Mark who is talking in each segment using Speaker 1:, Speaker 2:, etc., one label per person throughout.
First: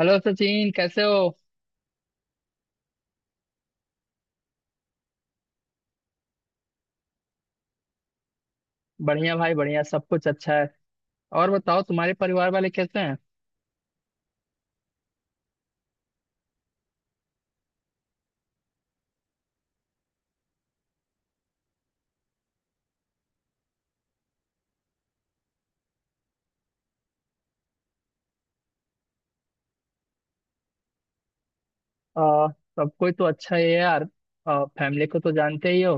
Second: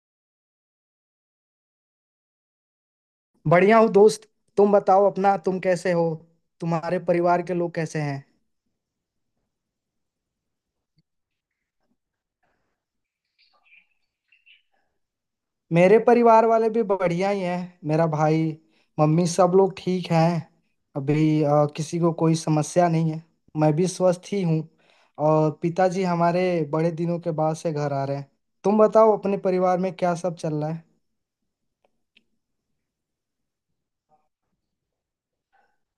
Speaker 1: Hello Sachin कैसे हो।
Speaker 2: बढ़िया हो दोस्त। तुम बताओ अपना, तुम कैसे हो? तुम्हारे परिवार के लोग कैसे हैं?
Speaker 1: बढ़िया भाई बढ़िया, सब कुछ अच्छा है। और बताओ तुम्हारे परिवार वाले कैसे हैं?
Speaker 2: मेरे परिवार वाले भी बढ़िया ही हैं। मेरा भाई, मम्मी, सब लोग ठीक हैं। अभी किसी को कोई समस्या नहीं है। मैं भी स्वस्थ ही हूँ। और पिताजी हमारे बड़े दिनों के बाद से घर आ रहे हैं। तुम बताओ, अपने परिवार में क्या सब चल रहा है?
Speaker 1: आ, सब कोई तो अच्छा ही है यार। फैमिली को तो जानते ही हो।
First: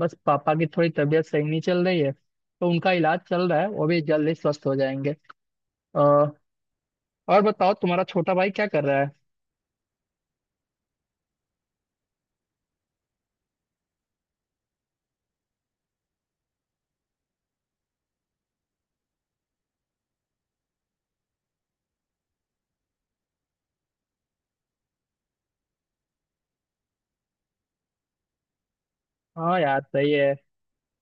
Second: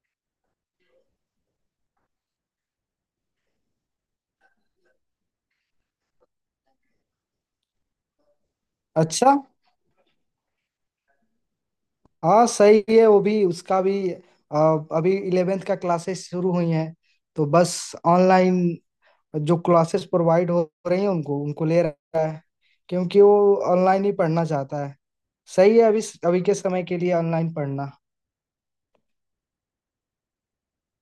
Speaker 1: बस पापा की थोड़ी तबीयत सही नहीं चल रही है, तो उनका इलाज चल रहा है, वो भी जल्द ही स्वस्थ हो जाएंगे। आ, और बताओ तुम्हारा छोटा भाई क्या कर रहा है?
Speaker 2: अच्छा। हाँ सही है, वो भी, उसका भी अभी इलेवेंथ का क्लासेस शुरू हुई हैं। तो बस ऑनलाइन जो क्लासेस प्रोवाइड हो रही हैं उनको उनको ले रहा है। क्योंकि वो ऑनलाइन ही पढ़ना चाहता है। सही है अभी, अभी के समय के लिए ऑनलाइन पढ़ना।
Speaker 1: हाँ यार, सही है।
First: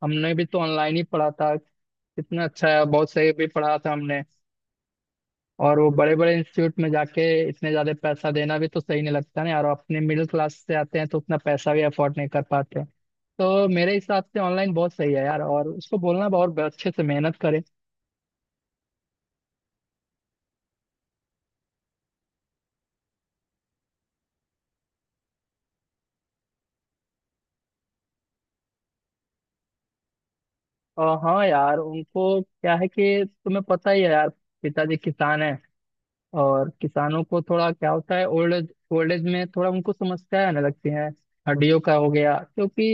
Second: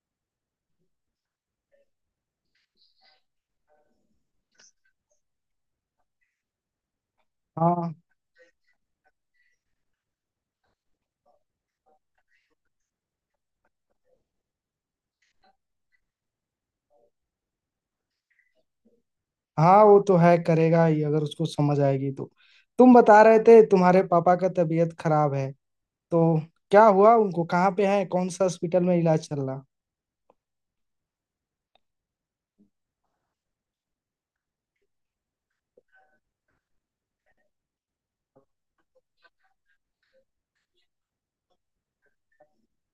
Speaker 1: हमने भी तो ऑनलाइन ही पढ़ा था। कितना अच्छा है, बहुत सही भी पढ़ा था हमने। और वो बड़े बड़े इंस्टीट्यूट में जाके इतने ज्यादा
Speaker 2: हाँ।
Speaker 1: पैसा देना भी तो सही नहीं लगता ना यार। और अपने मिडिल क्लास से आते हैं तो उतना पैसा भी अफोर्ड नहीं कर पाते। तो मेरे हिसाब से ऑनलाइन बहुत सही है यार, और उसको बोलना बहुत अच्छे से मेहनत करें।
Speaker 2: हाँ वो तो है, करेगा ही अगर उसको समझ आएगी तो। तुम बता रहे थे तुम्हारे पापा का तबीयत खराब है, तो क्या हुआ उनको? कहाँ पे है, कौन सा हॉस्पिटल में इलाज चल रहा?
Speaker 1: और हाँ यार, उनको क्या है कि तुम्हें पता ही है यार। पिताजी किसान हैं, और किसानों को थोड़ा क्या होता है, ओल्ड एज में थोड़ा उनको समस्याएं आने लगती हैं। हड्डियों का हो गया, क्योंकि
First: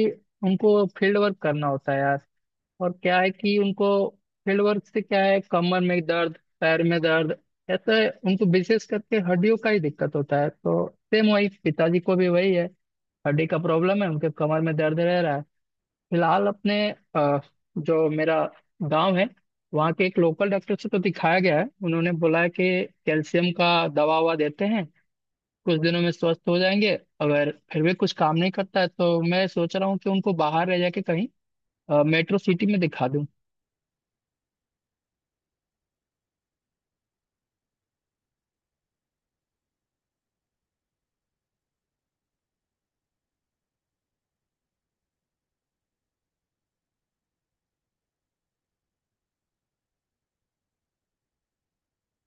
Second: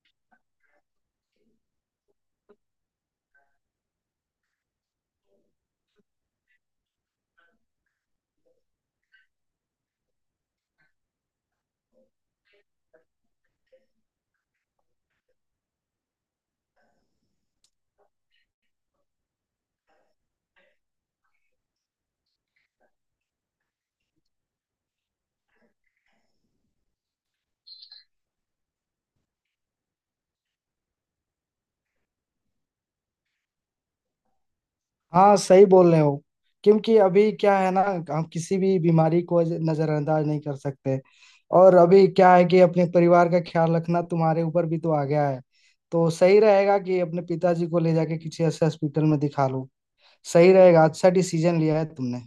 Speaker 1: उनको फील्ड वर्क करना होता है यार। और क्या है कि उनको फील्ड वर्क से क्या है, कमर में दर्द, पैर में दर्द, ऐसा। उनको विशेष करके हड्डियों का ही दिक्कत होता है, तो सेम वही पिताजी को भी वही है। हड्डी का प्रॉब्लम है, उनके कमर में दर्द रह रहा है। फिलहाल अपने अ, जो मेरा गांव है, वहाँ के एक लोकल डॉक्टर से तो दिखाया गया है। उन्होंने बोला है कि कैल्शियम का दवा ववा देते हैं, कुछ दिनों में स्वस्थ हो जाएंगे। अगर फिर भी कुछ काम नहीं करता है तो मैं सोच रहा हूँ कि उनको बाहर रह जाके कहीं मेट्रो सिटी में दिखा दूँ।
Speaker 2: हाँ सही बोल रहे हो। क्योंकि अभी क्या है ना, हम किसी भी बीमारी को नजरअंदाज नहीं कर सकते। और अभी क्या है कि अपने परिवार का ख्याल रखना तुम्हारे ऊपर भी तो आ गया है। तो सही रहेगा कि अपने पिताजी को ले जाके किसी ऐसे हॉस्पिटल में दिखा लो। सही रहेगा, अच्छा डिसीजन लिया है तुमने।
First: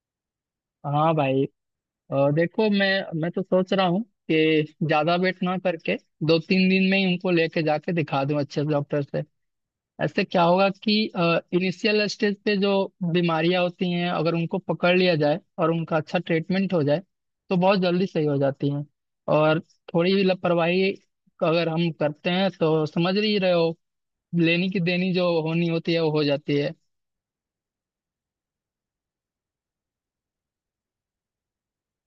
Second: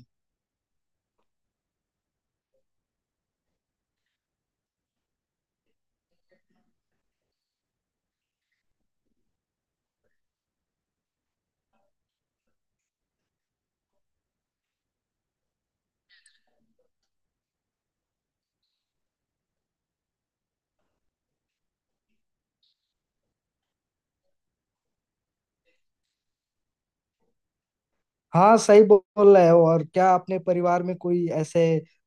Speaker 1: हाँ भाई, देखो, मैं तो सोच रहा हूँ कि ज्यादा वेट ना करके दो तीन दिन में ही उनको लेके जाके दिखा दूं अच्छे से डॉक्टर से। ऐसे क्या होगा कि इनिशियल स्टेज पे जो बीमारियां होती हैं, अगर उनको पकड़ लिया जाए और उनका अच्छा ट्रीटमेंट हो जाए तो बहुत जल्दी सही हो जाती हैं। और थोड़ी भी लापरवाही अगर हम करते हैं तो समझ ही रहे हो, लेनी की देनी जो होनी होती है वो हो जाती है।
Speaker 2: हाँ सही बोल रहे हो। और क्या अपने परिवार में कोई ऐसे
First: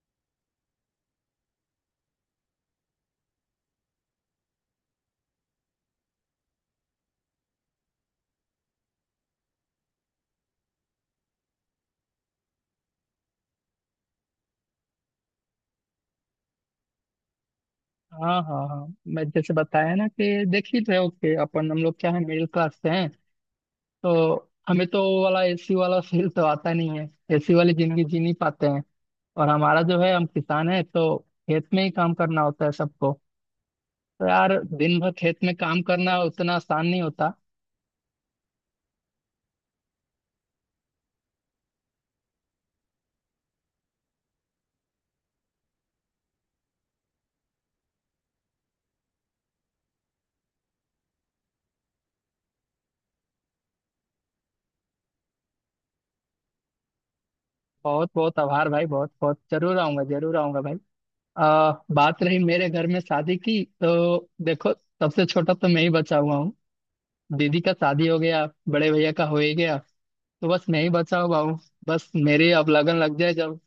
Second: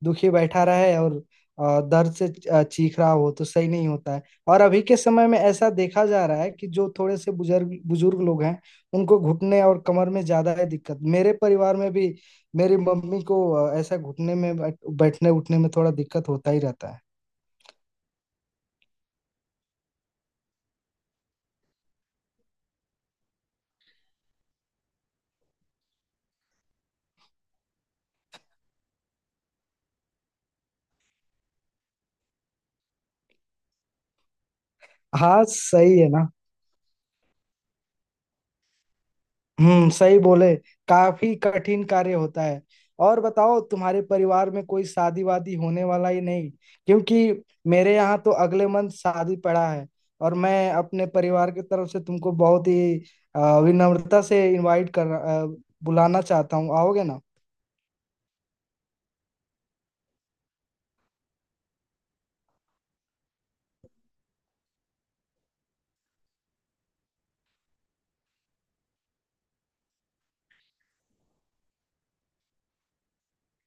Speaker 2: दुखी बैठा रहे और दर्द से चीख रहा हो तो सही नहीं होता है। और अभी के समय में ऐसा देखा जा रहा है कि जो थोड़े से बुजुर्ग बुजुर्ग लोग हैं, उनको घुटने और कमर में ज्यादा है दिक्कत। मेरे परिवार में भी मेरी मम्मी को ऐसा घुटने में बैठने उठने में थोड़ा दिक्कत होता ही रहता है।
Speaker 1: हाँ हाँ हाँ। मैं जैसे बताया ना कि देख ही रहे हो कि अपन हम लोग क्या है, मिडिल क्लास से हैं। तो हमें तो वो वाला एसी वाला फील तो आता नहीं है, एसी वाली जिंदगी जी नहीं पाते हैं। और हमारा जो है, हम किसान है, तो खेत में ही काम करना होता है सबको। तो यार दिन भर खेत
Speaker 2: हाँ
Speaker 1: में काम
Speaker 2: सही है
Speaker 1: करना
Speaker 2: ना।
Speaker 1: उतना आसान नहीं होता।
Speaker 2: हम्म, सही बोले। काफी कठिन कार्य होता है। और बताओ, तुम्हारे परिवार में कोई शादी वादी होने वाला ही नहीं? क्योंकि मेरे यहाँ तो अगले मंथ शादी पड़ा है। और मैं अपने परिवार की तरफ से तुमको बहुत ही विनम्रता से बुलाना चाहता हूँ, आओगे ना?
Speaker 1: बहुत बहुत आभार भाई, बहुत बहुत, जरूर आऊंगा, जरूर आऊंगा भाई। बात रही मेरे घर में शादी की, तो देखो सबसे छोटा तो मैं ही बचा हुआ हूँ। दीदी का शादी हो गया, बड़े भैया का हो ही गया, तो बस मैं ही बचा हुआ हूँ। बस मेरी अब लगन लग जाए जब।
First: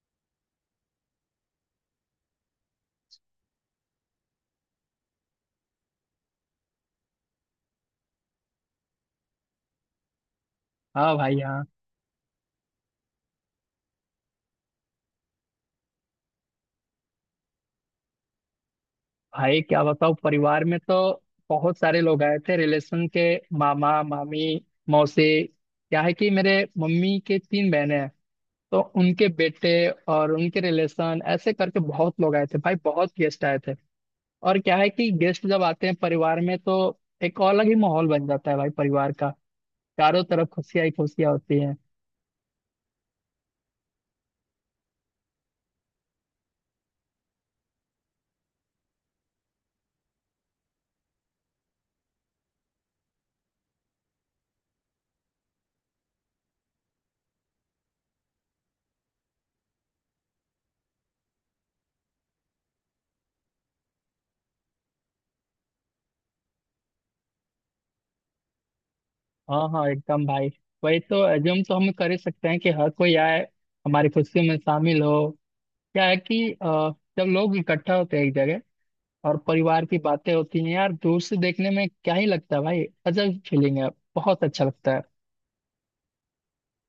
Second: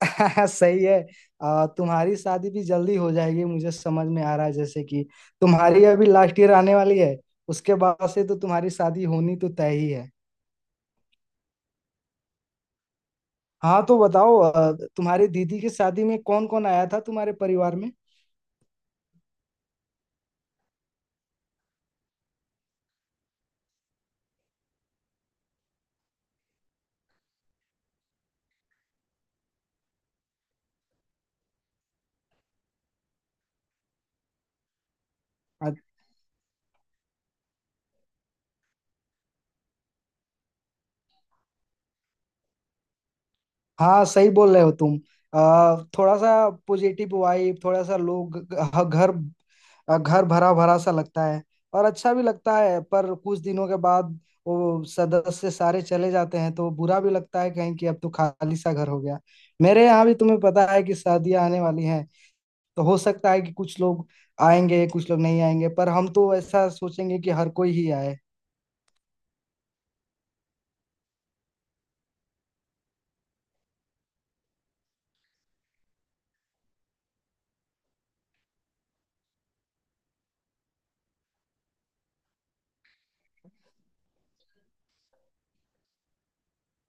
Speaker 2: सही है। तुम्हारी शादी भी जल्दी हो जाएगी, मुझे समझ में आ रहा है। जैसे कि तुम्हारी अभी लास्ट ईयर आने वाली है, उसके बाद से तो तुम्हारी शादी होनी तो तय ही है।
Speaker 1: हाँ भाई हाँ।
Speaker 2: हाँ तो बताओ, तुम्हारी दीदी की शादी में कौन कौन आया था तुम्हारे परिवार में?
Speaker 1: भाई क्या बताओ, परिवार में तो बहुत सारे लोग आए थे रिलेशन के। मामा मामी मौसी, क्या है कि मेरे मम्मी के तीन बहनें हैं, तो उनके बेटे और उनके रिलेशन ऐसे करके बहुत लोग आए थे भाई, बहुत गेस्ट आए थे। और क्या है कि गेस्ट जब
Speaker 2: अ-
Speaker 1: आते हैं परिवार में तो एक अलग ही माहौल बन जाता है भाई परिवार का। चारों तरफ खुशियां ही खुशियां होती हैं।
Speaker 2: हाँ सही बोल रहे हो तुम। थोड़ा सा पॉजिटिव वाइब, थोड़ा सा लोग घर, घर भरा भरा सा लगता है। और अच्छा भी लगता है, पर कुछ दिनों के बाद वो सदस्य सारे चले जाते हैं तो बुरा भी लगता है कहीं कि अब तो खाली सा घर हो गया। मेरे यहाँ भी तुम्हें पता है कि शादियां आने वाली हैं। तो हो सकता है कि कुछ लोग आएंगे, कुछ लोग नहीं आएंगे, पर हम तो ऐसा सोचेंगे कि हर कोई ही आए।
Speaker 1: हाँ हाँ एकदम भाई। वही तो, एज्यूम तो हम कर ही सकते हैं कि हर कोई आए, हमारी खुशियों में शामिल हो। क्या है कि जब लोग इकट्ठा होते हैं एक जगह और परिवार की बातें होती हैं यार, दूर से देखने में क्या ही लगता है भाई, अजब फीलिंग है, बहुत अच्छा लगता है।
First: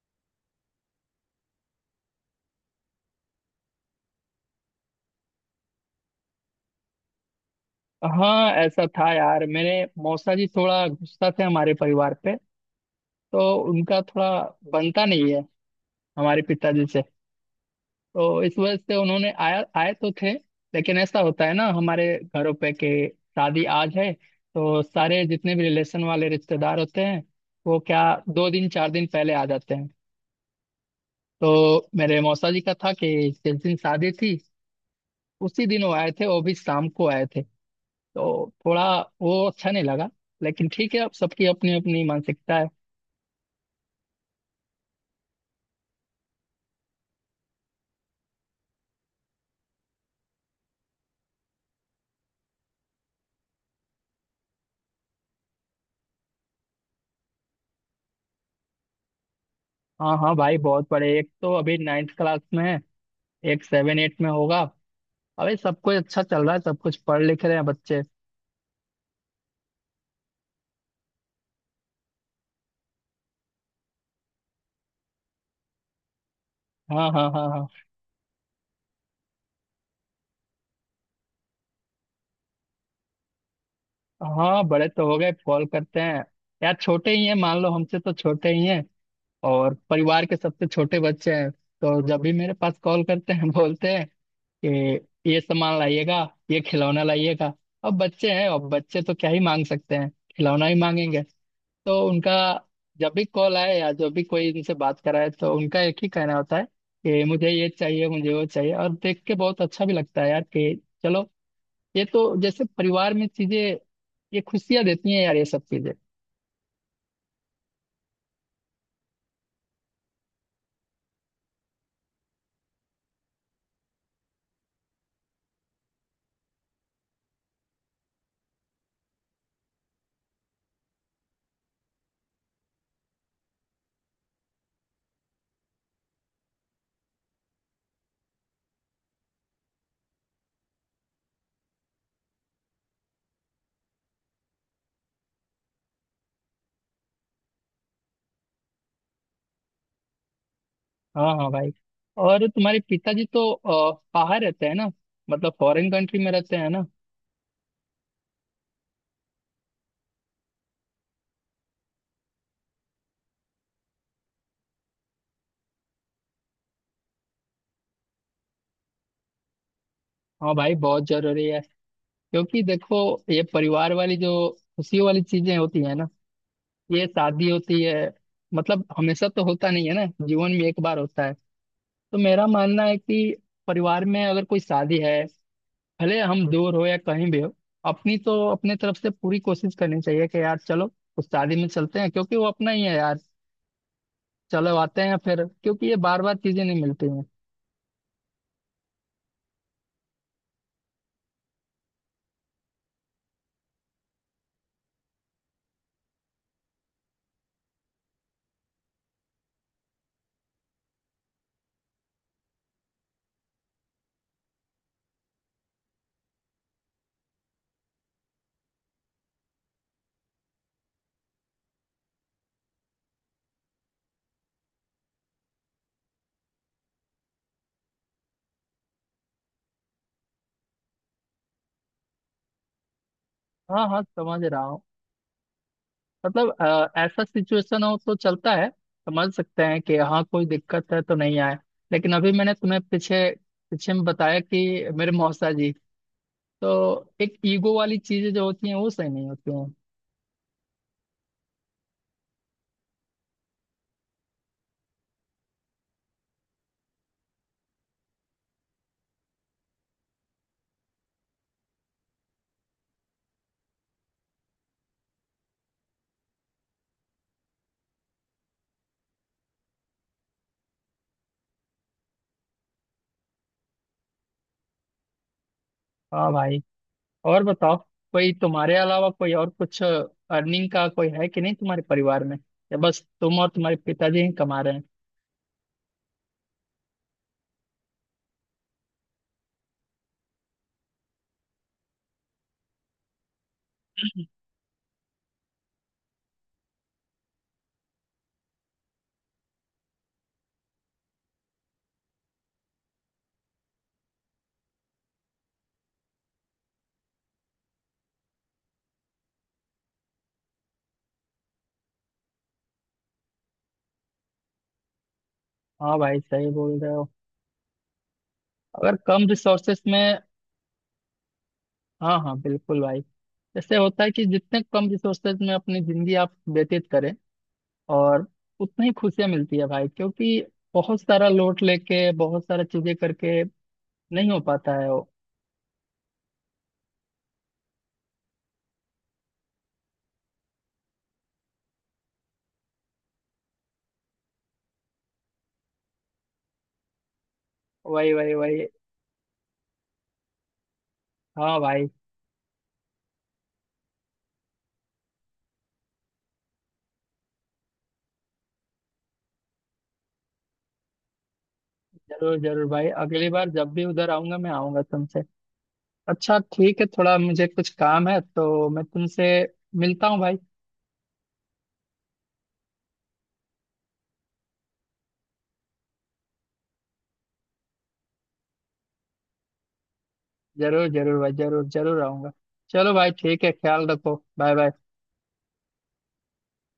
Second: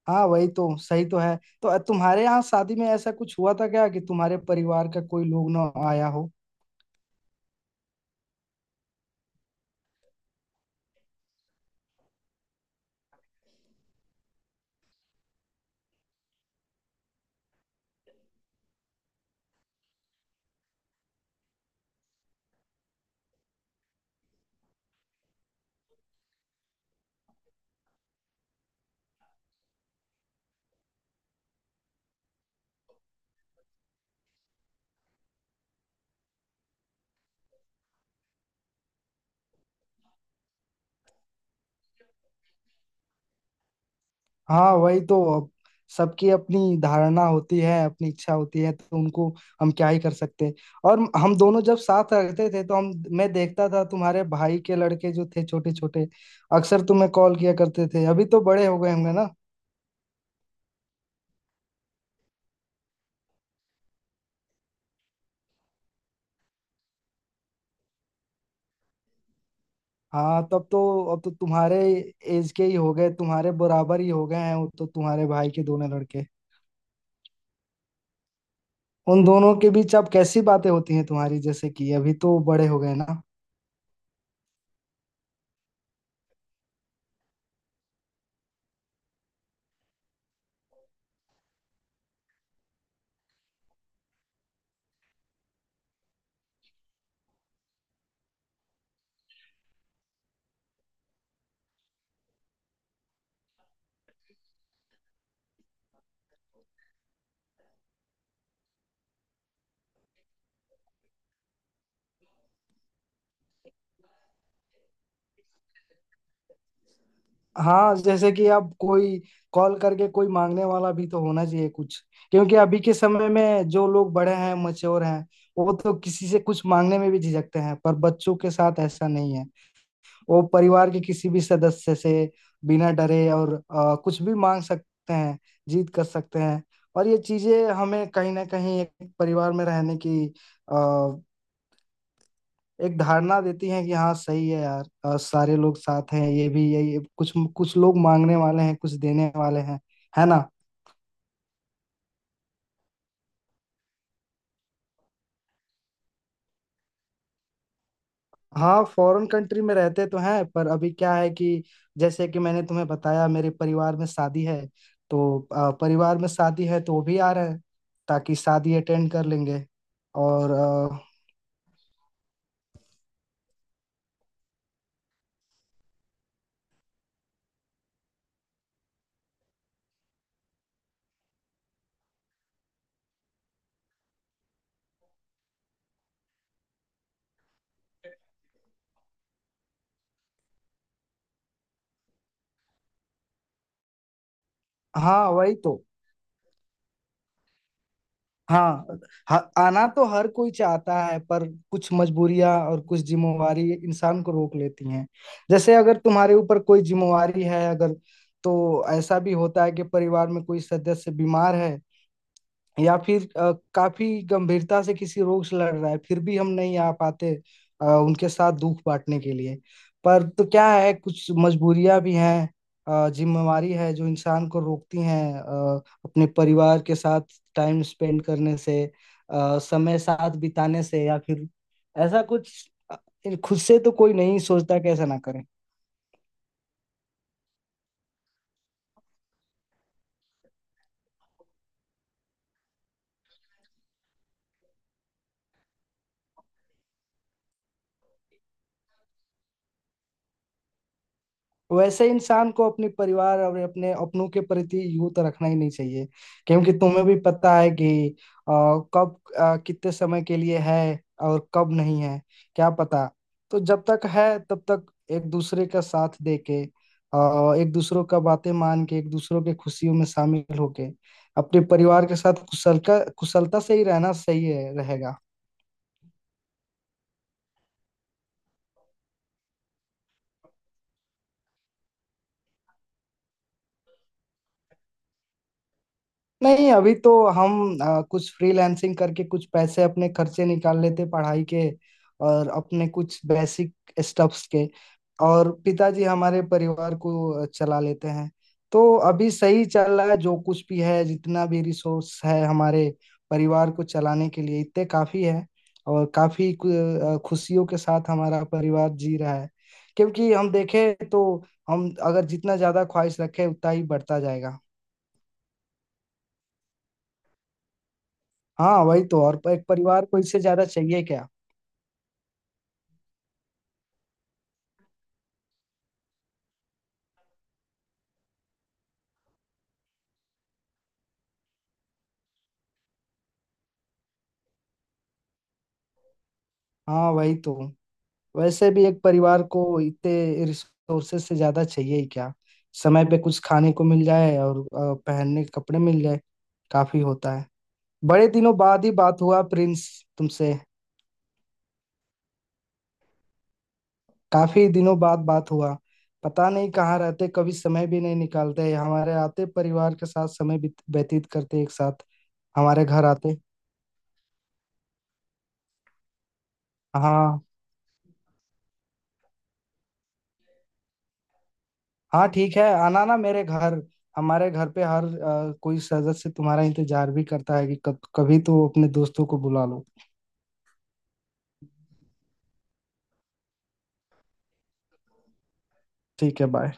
Speaker 2: हाँ वही तो, सही तो है। तो तुम्हारे यहाँ शादी में ऐसा कुछ हुआ था क्या कि तुम्हारे परिवार का कोई लोग ना आया हो?
Speaker 1: हाँ ऐसा था यार, मेरे मौसा जी थोड़ा गुस्सा थे हमारे परिवार पे। तो उनका थोड़ा बनता नहीं है हमारे पिताजी से। तो इस वजह से उन्होंने आया, आए तो थे। लेकिन ऐसा होता है ना हमारे घरों पे कि शादी आज है, तो सारे जितने भी रिलेशन वाले रिश्तेदार होते हैं वो क्या, दो दिन चार दिन पहले आ जाते हैं। तो मेरे मौसा जी का था कि जिस दिन शादी थी उसी दिन वो आए थे, वो भी शाम को आए थे। तो थोड़ा वो अच्छा नहीं लगा। लेकिन ठीक है, अब सबकी अपनी अपनी मानसिकता है।
Speaker 2: हाँ वही तो अब, सबकी अपनी धारणा होती है, अपनी इच्छा होती है, तो उनको हम क्या ही कर सकते हैं। और हम दोनों जब साथ रहते थे तो हम, मैं देखता था तुम्हारे भाई के लड़के जो थे, छोटे छोटे अक्सर तुम्हें कॉल किया करते थे। अभी तो बड़े हो गए होंगे ना?
Speaker 1: हाँ हाँ भाई, बहुत बड़े। एक तो अभी नाइन्थ क्लास में है, एक सेवन एट में होगा। अबे सब कुछ अच्छा चल रहा है, सब कुछ पढ़ लिख रहे हैं बच्चे।
Speaker 2: हाँ तब तो, अब तो तुम्हारे एज के ही हो गए, तुम्हारे बराबर ही हो गए हैं वो तो, तुम्हारे भाई के दोनों लड़के।
Speaker 1: हाँ हाँ हाँ हाँ।
Speaker 2: उन दोनों के बीच अब कैसी बातें होती हैं तुम्हारी, जैसे कि अभी तो बड़े हो गए ना?
Speaker 1: हाँ बड़े तो हो गए, कॉल करते हैं। यार छोटे ही हैं, मान लो हमसे तो छोटे ही हैं। और परिवार के सबसे छोटे बच्चे हैं, तो जब भी मेरे पास कॉल करते हैं बोलते हैं कि ये सामान लाइएगा, ये खिलौना लाइएगा। अब बच्चे हैं, और बच्चे तो क्या ही मांग सकते हैं, खिलौना ही मांगेंगे। तो उनका जब भी कॉल आए या जब भी कोई उनसे बात कराए तो उनका एक ही कहना होता है कि मुझे ये चाहिए, मुझे वो चाहिए। और देख के बहुत अच्छा भी लगता है यार कि चलो, ये तो जैसे परिवार में चीजें, ये खुशियां देती हैं यार ये सब चीजें।
Speaker 2: हाँ जैसे कि अब कोई कॉल करके कोई मांगने वाला भी तो होना चाहिए कुछ। क्योंकि अभी के समय में जो लोग बड़े हैं, मच्योर हैं, वो तो किसी से कुछ मांगने में भी झिझकते हैं। पर बच्चों के साथ ऐसा नहीं है। वो परिवार के किसी भी सदस्य से बिना डरे और कुछ भी मांग सकते हैं, जीत कर सकते हैं। और ये चीजें हमें कहीं ना कहीं एक परिवार में रहने की एक धारणा देती हैं कि हाँ सही है यार, और सारे लोग साथ हैं। ये भी यही, कुछ कुछ लोग मांगने वाले हैं, कुछ देने वाले हैं, है ना?
Speaker 1: हाँ हाँ भाई। और तुम्हारे पिताजी तो बाहर रहते हैं ना, मतलब फॉरेन कंट्री में रहते हैं ना।
Speaker 2: हाँ फॉरेन कंट्री में रहते तो हैं, पर अभी क्या है कि जैसे कि मैंने तुम्हें बताया, मेरे परिवार में शादी है। तो परिवार में शादी है तो वो भी आ रहे हैं, ताकि शादी अटेंड कर लेंगे। और
Speaker 1: हाँ भाई, बहुत जरूरी है। क्योंकि देखो, ये परिवार वाली जो खुशियों वाली चीजें होती है ना, ये शादी होती है, मतलब हमेशा तो होता नहीं है ना, जीवन में एक बार होता है। तो मेरा मानना है कि परिवार में अगर कोई शादी है, भले हम दूर हो या कहीं भी हो, अपनी तो अपने तरफ से पूरी कोशिश करनी चाहिए कि यार चलो, उस शादी में चलते हैं, क्योंकि वो अपना ही है यार। चलो आते हैं
Speaker 2: हाँ
Speaker 1: फिर,
Speaker 2: वही तो।
Speaker 1: क्योंकि ये बार बार चीजें नहीं मिलती हैं।
Speaker 2: हाँ, आना तो हर कोई चाहता है, पर कुछ मजबूरियां और कुछ जिम्मेवारी इंसान को रोक लेती हैं। जैसे अगर तुम्हारे ऊपर कोई जिम्मेवारी है अगर, तो ऐसा भी होता है कि परिवार में कोई सदस्य बीमार है या फिर काफी गंभीरता से किसी रोग से लड़ रहा है, फिर भी हम नहीं आ पाते उनके साथ दुख बांटने के लिए। पर तो क्या है, कुछ मजबूरियां भी हैं, जिम्मेवारी है जो इंसान को रोकती हैं अपने परिवार के साथ टाइम स्पेंड करने से, समय साथ बिताने से। या फिर ऐसा कुछ, खुद से
Speaker 1: हाँ
Speaker 2: तो
Speaker 1: हाँ,
Speaker 2: कोई नहीं
Speaker 1: समझ रहा
Speaker 2: सोचता
Speaker 1: हूँ।
Speaker 2: कैसा ना करे।
Speaker 1: मतलब ऐसा सिचुएशन हो तो चलता है, समझ सकते हैं कि हाँ कोई दिक्कत है तो नहीं आए। लेकिन अभी मैंने तुम्हें पीछे, पीछे में बताया कि मेरे मौसा जी, तो एक ईगो वाली चीजें जो होती हैं वो सही नहीं होती हैं।
Speaker 2: वैसे इंसान को अपने परिवार और अपने अपनों के प्रति यूं तो रखना ही नहीं चाहिए। क्योंकि तुम्हें भी पता है कि अ, कब, कितने समय के लिए है और कब नहीं है, क्या पता। तो जब तक है तब तक एक दूसरे का साथ दे के, एक दूसरों का बातें मान के, एक दूसरों के खुशियों में शामिल होके अपने परिवार के साथ कुशल का कुशलता से ही रहना सही है रहेगा।
Speaker 1: हाँ भाई, और बताओ कोई तुम्हारे अलावा कोई और कुछ अर्निंग का कोई है कि नहीं तुम्हारे परिवार में, या बस तुम और तुम्हारे पिताजी ही कमा रहे हैं?
Speaker 2: नहीं अभी तो हम कुछ फ्रीलांसिंग करके कुछ पैसे अपने खर्चे निकाल लेते पढ़ाई के और अपने कुछ बेसिक स्टफ्स के। और पिताजी हमारे परिवार को चला लेते हैं। तो अभी सही चल रहा है। जो कुछ भी है, जितना भी रिसोर्स है हमारे परिवार को चलाने के लिए इतने काफी है। और काफी खुशियों के साथ हमारा परिवार जी रहा है। क्योंकि हम देखें तो हम अगर जितना ज्यादा ख्वाहिश रखें उतना ही बढ़ता जाएगा।
Speaker 1: हाँ भाई सही बोल रहे हो।
Speaker 2: हाँ
Speaker 1: अगर
Speaker 2: वही तो,
Speaker 1: कम
Speaker 2: और एक
Speaker 1: रिसोर्सेस
Speaker 2: परिवार को
Speaker 1: में,
Speaker 2: इससे ज्यादा चाहिए क्या?
Speaker 1: हाँ हाँ बिल्कुल भाई, इससे होता है कि जितने कम रिसोर्सेज में अपनी जिंदगी आप व्यतीत करें और उतनी ही खुशियां मिलती है भाई, क्योंकि बहुत सारा लोड लेके बहुत सारा चीजें करके नहीं हो पाता है वो।
Speaker 2: हाँ वही तो, वैसे भी एक परिवार को इतने रिसोर्सेज से ज्यादा चाहिए ही क्या? समय पे कुछ खाने को मिल जाए और पहनने के कपड़े मिल जाए, काफी होता है।
Speaker 1: वही
Speaker 2: बड़े
Speaker 1: वही
Speaker 2: दिनों
Speaker 1: वही।
Speaker 2: बाद ही बात हुआ प्रिंस तुमसे।
Speaker 1: हाँ भाई।
Speaker 2: काफी दिनों बाद बात हुआ। पता नहीं कहाँ रहते, कभी समय भी नहीं निकालते हमारे आते परिवार के साथ समय व्यतीत करते एक साथ।
Speaker 1: जरूर जरूर
Speaker 2: हमारे
Speaker 1: भाई,
Speaker 2: घर
Speaker 1: अगली
Speaker 2: आते।
Speaker 1: बार जब भी उधर आऊंगा मैं आऊंगा तुमसे। अच्छा ठीक है, थोड़ा
Speaker 2: हाँ।
Speaker 1: मुझे कुछ काम है, तो मैं तुमसे मिलता हूँ भाई।
Speaker 2: हाँ ठीक है, आना ना मेरे घर। हमारे घर पे हर कोई सदस्य तुम्हारा इंतजार भी करता है कि कब कभी तो अपने दोस्तों को बुला लो।
Speaker 1: जरूर जरूर भाई, जरूर जरूर आऊंगा। चलो भाई ठीक है, ख्याल रखो, बाय बाय।
Speaker 2: ठीक है बाय।